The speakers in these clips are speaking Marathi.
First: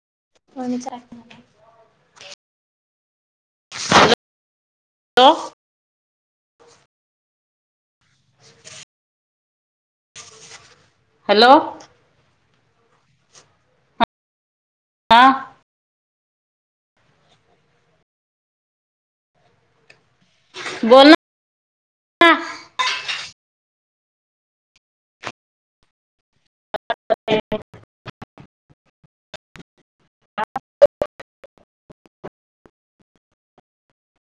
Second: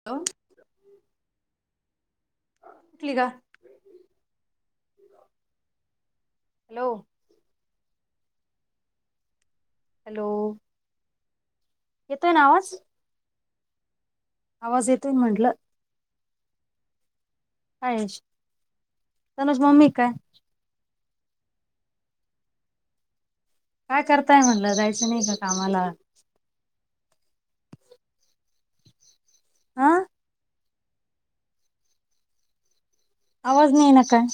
हॅलो. [unintelligible] उठली का. हॅलो. हॅलो. हॅलो हॅलो येतोय ना आवाज आवाज येतोय हा म्हटलं. काय तनुची मम्मी काय? बोलना काय करताय? म्हणलं जायचं नाही का कामाला? [unintelligible] आं आवाज नाही येइ ना काय?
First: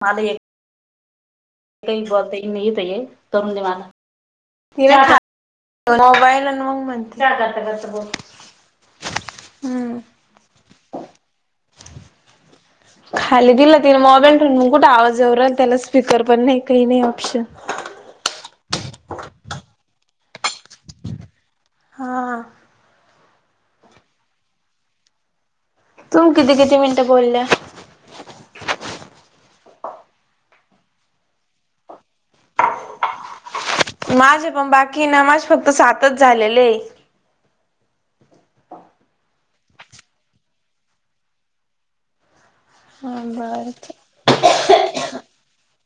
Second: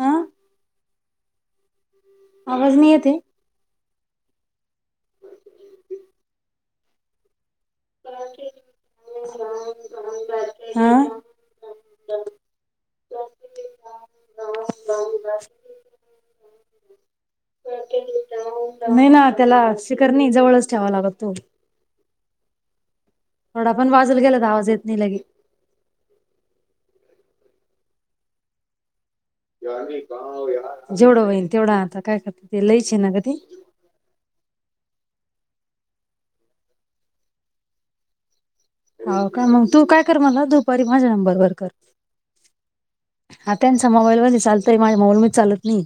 हा माला एक काही बत नाही आवाज त येते? [unintelligible] करुण दे मला फिरा तो मोबाइल [unintelligible] हम्म ह अ खाली दिलं तिने मोबाईल ठेून म कुठे आवाज येउ राहिला त्याला स्पीकर पण नाही काही नाही ऑप्शन [inaudible] नाही ना त्याला स्पीकर नाही जवळच ठेवायला लागतो हां आ थोडा पण बाजूला गेला तर आवाज येत नहि लगेच तूम्ही किती किती मिनटं बोलल्या? [inaudible] जेवढं होईल तेवढं आता काय करती लईचे ना ग ते माझे पण बाकी ना माझे फक्त सातच झालेले आहे. हो का मग तू काय कर मला दुपारी माझ्या नंबर वर कर. हा त्यांचा मोबाईल मध्ये चालतंय माझ्या मोबाईल मध्ये चालत नाही.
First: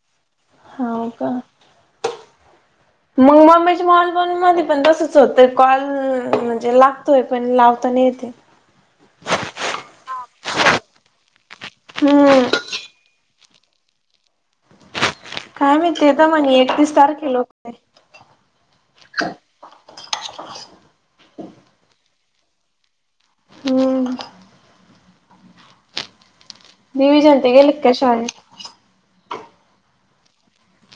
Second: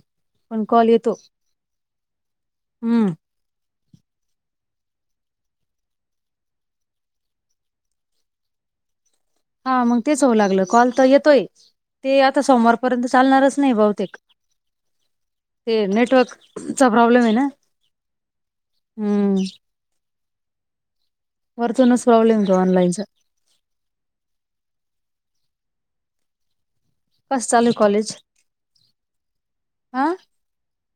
पण कॉल हो येतो....... का हम्म मग मम्मीच्या मॉल बन मध्ये पण तसच होतं कॉल म्हणजे लागतोय पण लावता नाही तेे [unintelligible] हा मग तेच होऊ लागलं कॉल तर येतोय ते आता हम्म सोमवारपर्यंत चालणारच नाही बहुतेक. ते काय माहिती येत म्हणे नेटवर्कचा एकतीस प्रॉब्लेम आहे तारखेला ना.... होते. हम्म वरतुनचं प्रॉब्लेम ए तो ऑनलाइन चा. हम्म... डिव्हिजन कस ते चालु ए गेलेत का कॉलेज... शाळेत? अ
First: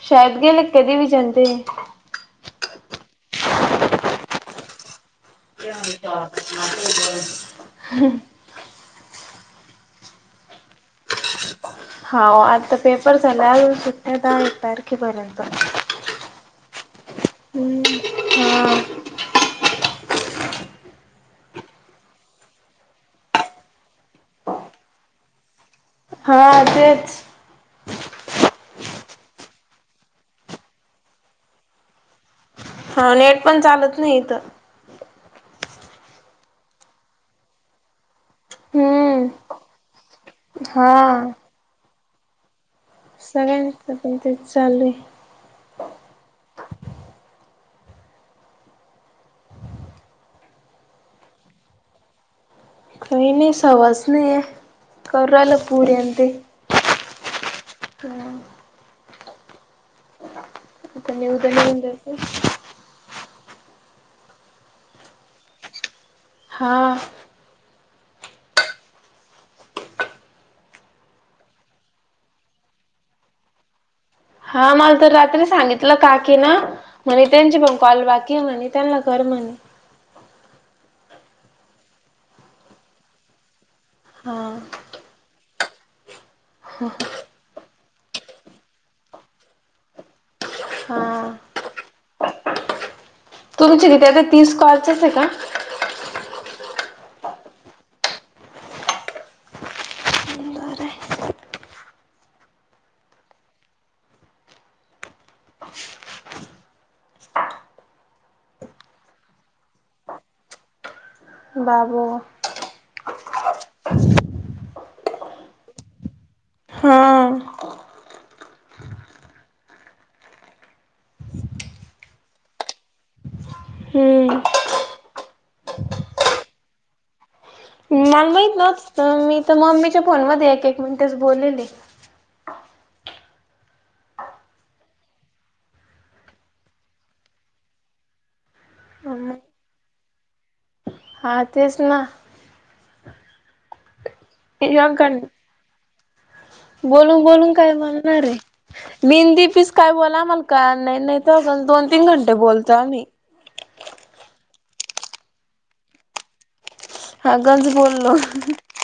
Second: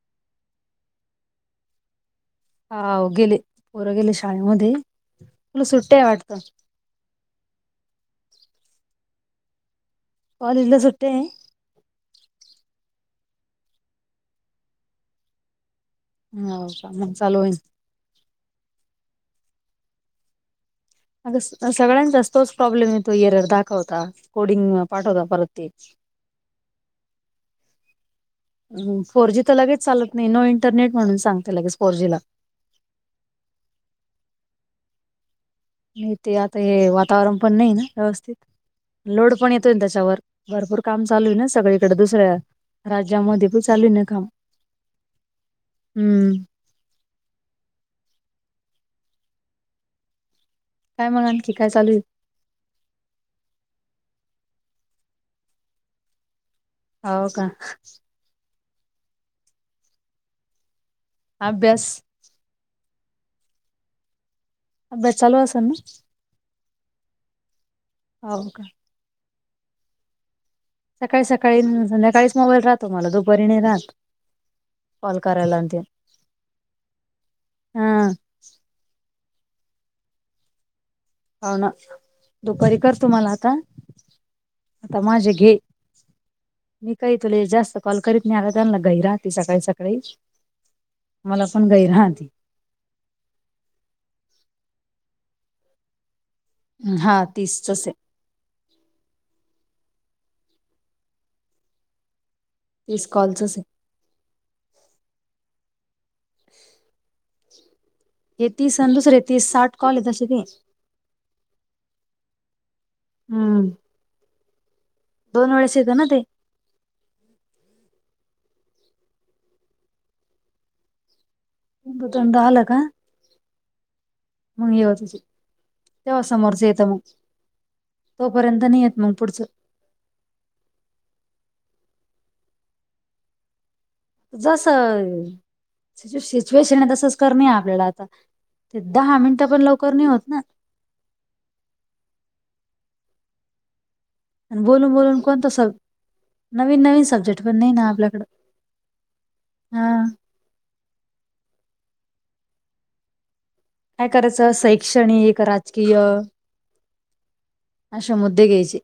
शाळेत दिली का डिव्हीजन त्यांनि हाव गेले पोरं गेले शाळेमध्ये तुला सुट्ट्या आहे वाटत. [inaudible] हम्म कॉलेजला सुट्या ए हाव आता पेपर झालाय अजून सुट्या येत दहा एक तारीखे पर्यंत. होय प्रोब्लेम चालुये सध्या हा. [unintelligible] अग सगळ्यांचा तोच प्रॉब्लेम आहे तो एरर दाखवता. फोल्डिंग पाठवता परत ते. हा तेच. [inaudible] फोर जी तर लगेच चालत नाही नो इंटरनेट म्हणून सांगते लगेच फोर जी ला. हा नेट पण चालत नाही इथं. नाही ते आता हे वातावरण पण नाही ना व्यवस्थित हम्म लोड पण येतोय ना त्याच्यावर. भरपूर काम चालू हा. आहे ना सगळीकडे दुसऱ्या राज्यामध्ये पण सगळ्यांच चालू आहे ना पण काम. तेच चालू आहे हम्म. काय मग आणखी काय चालू आहे. काय नाही सवासने आहे करू राहिला पुरी आणि ते. हाव का. त्यांना येऊ अभ्यास दे. [unintelligible] अभ्यास चालू असं ना. हा. हाव का सकाळी सकाळी संध्याकाळीच मोबाईल राहतो मला दुपारी नाही राहत. हा मला तर कॉल रात्री करायला आणि ते सांगितलं काकी ना म्हणे त्यांची पण हा कॉल बाकी घे म्हणे त्याला कर म्हणे. हो ना दुपारी कर तुम्हाला आता. हा. आता माझ घे मी काय तुले जास्त कॉल करीत नाही आला त्यांना घई राहते सकाळी सकाळी हा मला पण घई राहत. तुमचे किती आहेत तीस कॉलच आहे का? हा तीसचा आहे. तीस कॉलच आहे. ह. [unintelligible] हे तीस आणि दुसरे तीस साठ कॉल कसे घ्यायचे. बाबो. हम्म. दोन वेळेस येते ना ते. हम्म. [unintelligible] आलं का? हम्म. मग येव तेव्हा समोरच येतं मग. मला माहित तोपर्यंत नाही येत मग नव्हतं मी पुढचं तर मम्मीच्या फोन मध्ये एक एक मिनिटेच बोललेले. जसं सिच्युएशन आहे तसंच करणे आपल्याला आता ते दहा मिनिटं पण लवकर नाही होत ना. हा तेच ना. बोलून बोलून पण तसंच. नवीन नवीन बोलून सब्जेक्ट बोलून काय आपल्याकडं बोलणार आहे मेहंदी पीस हा काय बोला म्हण काय नाही नाही तर दोन तीन घंटे बोलतो आम्ही. काय करायचं शैक्षणिक, राजकीय हा गंज असे बोललो. मुद्दे घ्यायचे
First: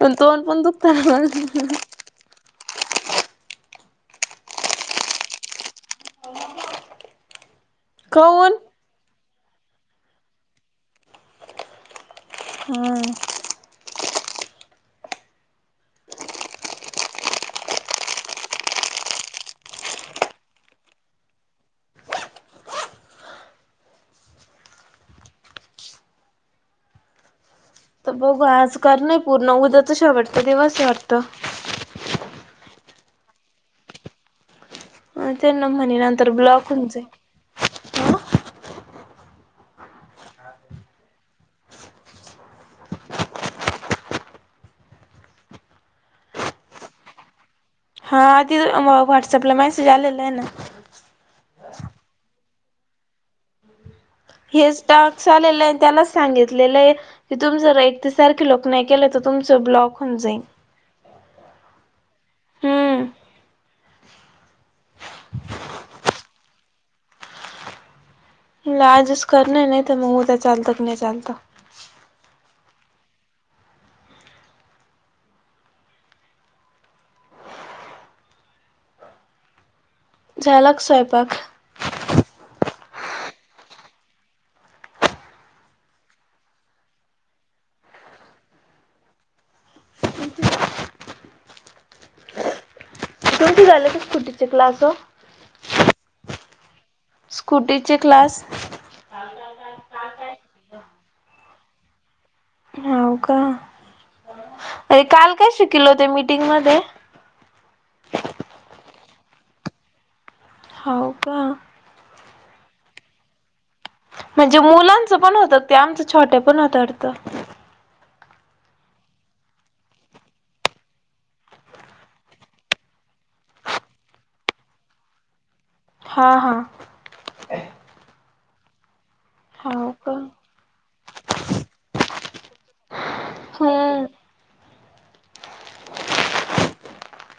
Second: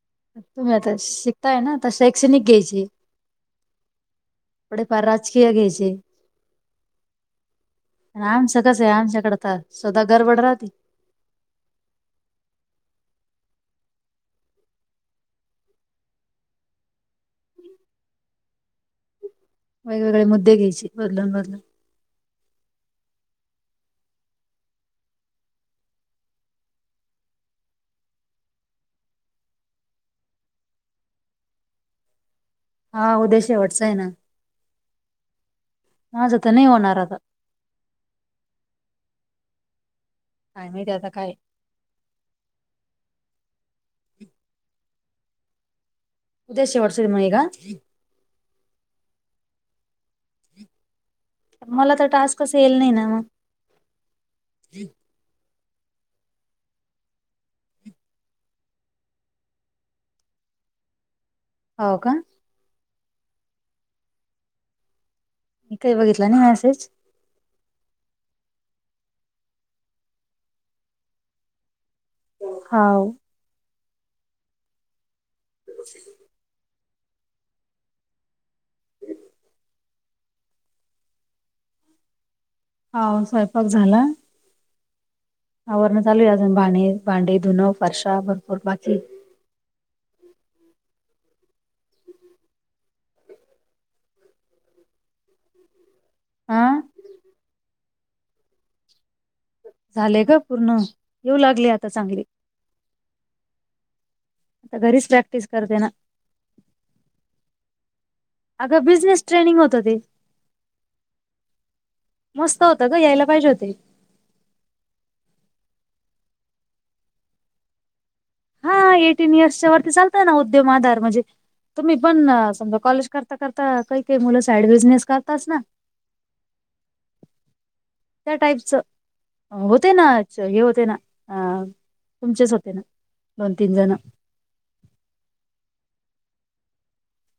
पण तोंड पण तुम्ही दुखत आता शिकताय ना आ तर शैक्षणिक घ्यायची. थोडे फार राजकीय घ्यायचे. काऊन? आमचं कस आहे आमच्याकड त स्वतः गरबड राहते. होय. वेगवेगळे मुद्दे घ्यायचे बदलून बदलून. त बघू आज कर नाही पूर्ण उद्या चा शेवटचा दिवस वाटतं. हा उद्या शेवटचं आहे ना. अ त्यांन म्हणे नंतर माझं तर नाही ब्लॉक होऊ होणार जाईल. आता काय माहित आता काय. ते शेवटचे मुलगी का? हा तिथ व्हॉट्सअपला मेसेज आलेला आय ना. मला तर टास्क येईल नाही ना मग हेच टाक्स आलेलं आहे त्यालाच सांगितलेलं हे. तुमी जर एकते एकटसारख लोक नाही केलं तर तुमचं ब्लॉक होऊन जाईल. हव का? हम्म. काही बघितलं नाही मॅसेज. तुला आजच करण नाही तर मग उद्या चालतं की नाही चालतं. हाव. [unintelligible] झाला क स्वयंपाक? हाव स्वयंपाक झाला. आवरण चालू आहे आताअजून भांडे भांडे धुन फारशा भरपूर बाकी. [unintelligible] कीती झाले आहे की स्कुटीचे क्लास हो? आ? स्कुटीचे क्लास? झाले ग पूर्ण येऊ लागली आता चांगली. हवका आता अरे घरीच काल प्रॅक्टिस काय करते शिकल ना होते मीटिंग मध्ये? अग बिझनेस ट्रेनिंग होत ते. हव का? मस्त होतं ग यायला पाहिजे होते. म्हणजे मुलांचं पण होतं ते आमचं छोटे पण होत वाटं. हा एटीन इयरच्या वरती चालतय ना उद्यम आधार म्हणजे. तुम्ही पण समजा कॉलेज करता करता काही काही मुलं साईड बिजनेस करतात ना. हा हा. त्या टाईपचं. हाव होते ना का हे होते ना अ तुमचेच होते ना दोन तीन जण. हम्म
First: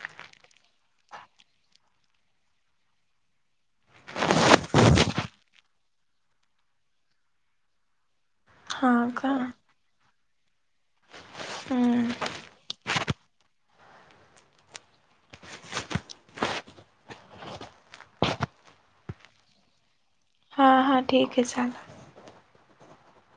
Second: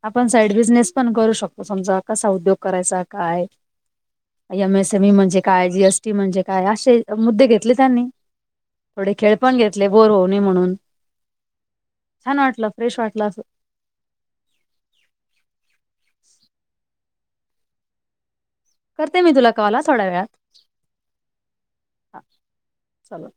आपण साईड बिझनेस पण करू शकतो समजा कसा उद्योग करायचा काय? एम एसएमई म्हणजे काय जीएसटी म्हणजे काय असे मुद्दे घेतले त्यांनी. हा थोडे का खेळ पण घेतले बोर होऊ म्हणून हम्म छान वाटलं फ्रेश वाटलं अस. करते मी तुला कॉल आ थोड्या वेळात. हां ठीक आहे चालल. हा चल.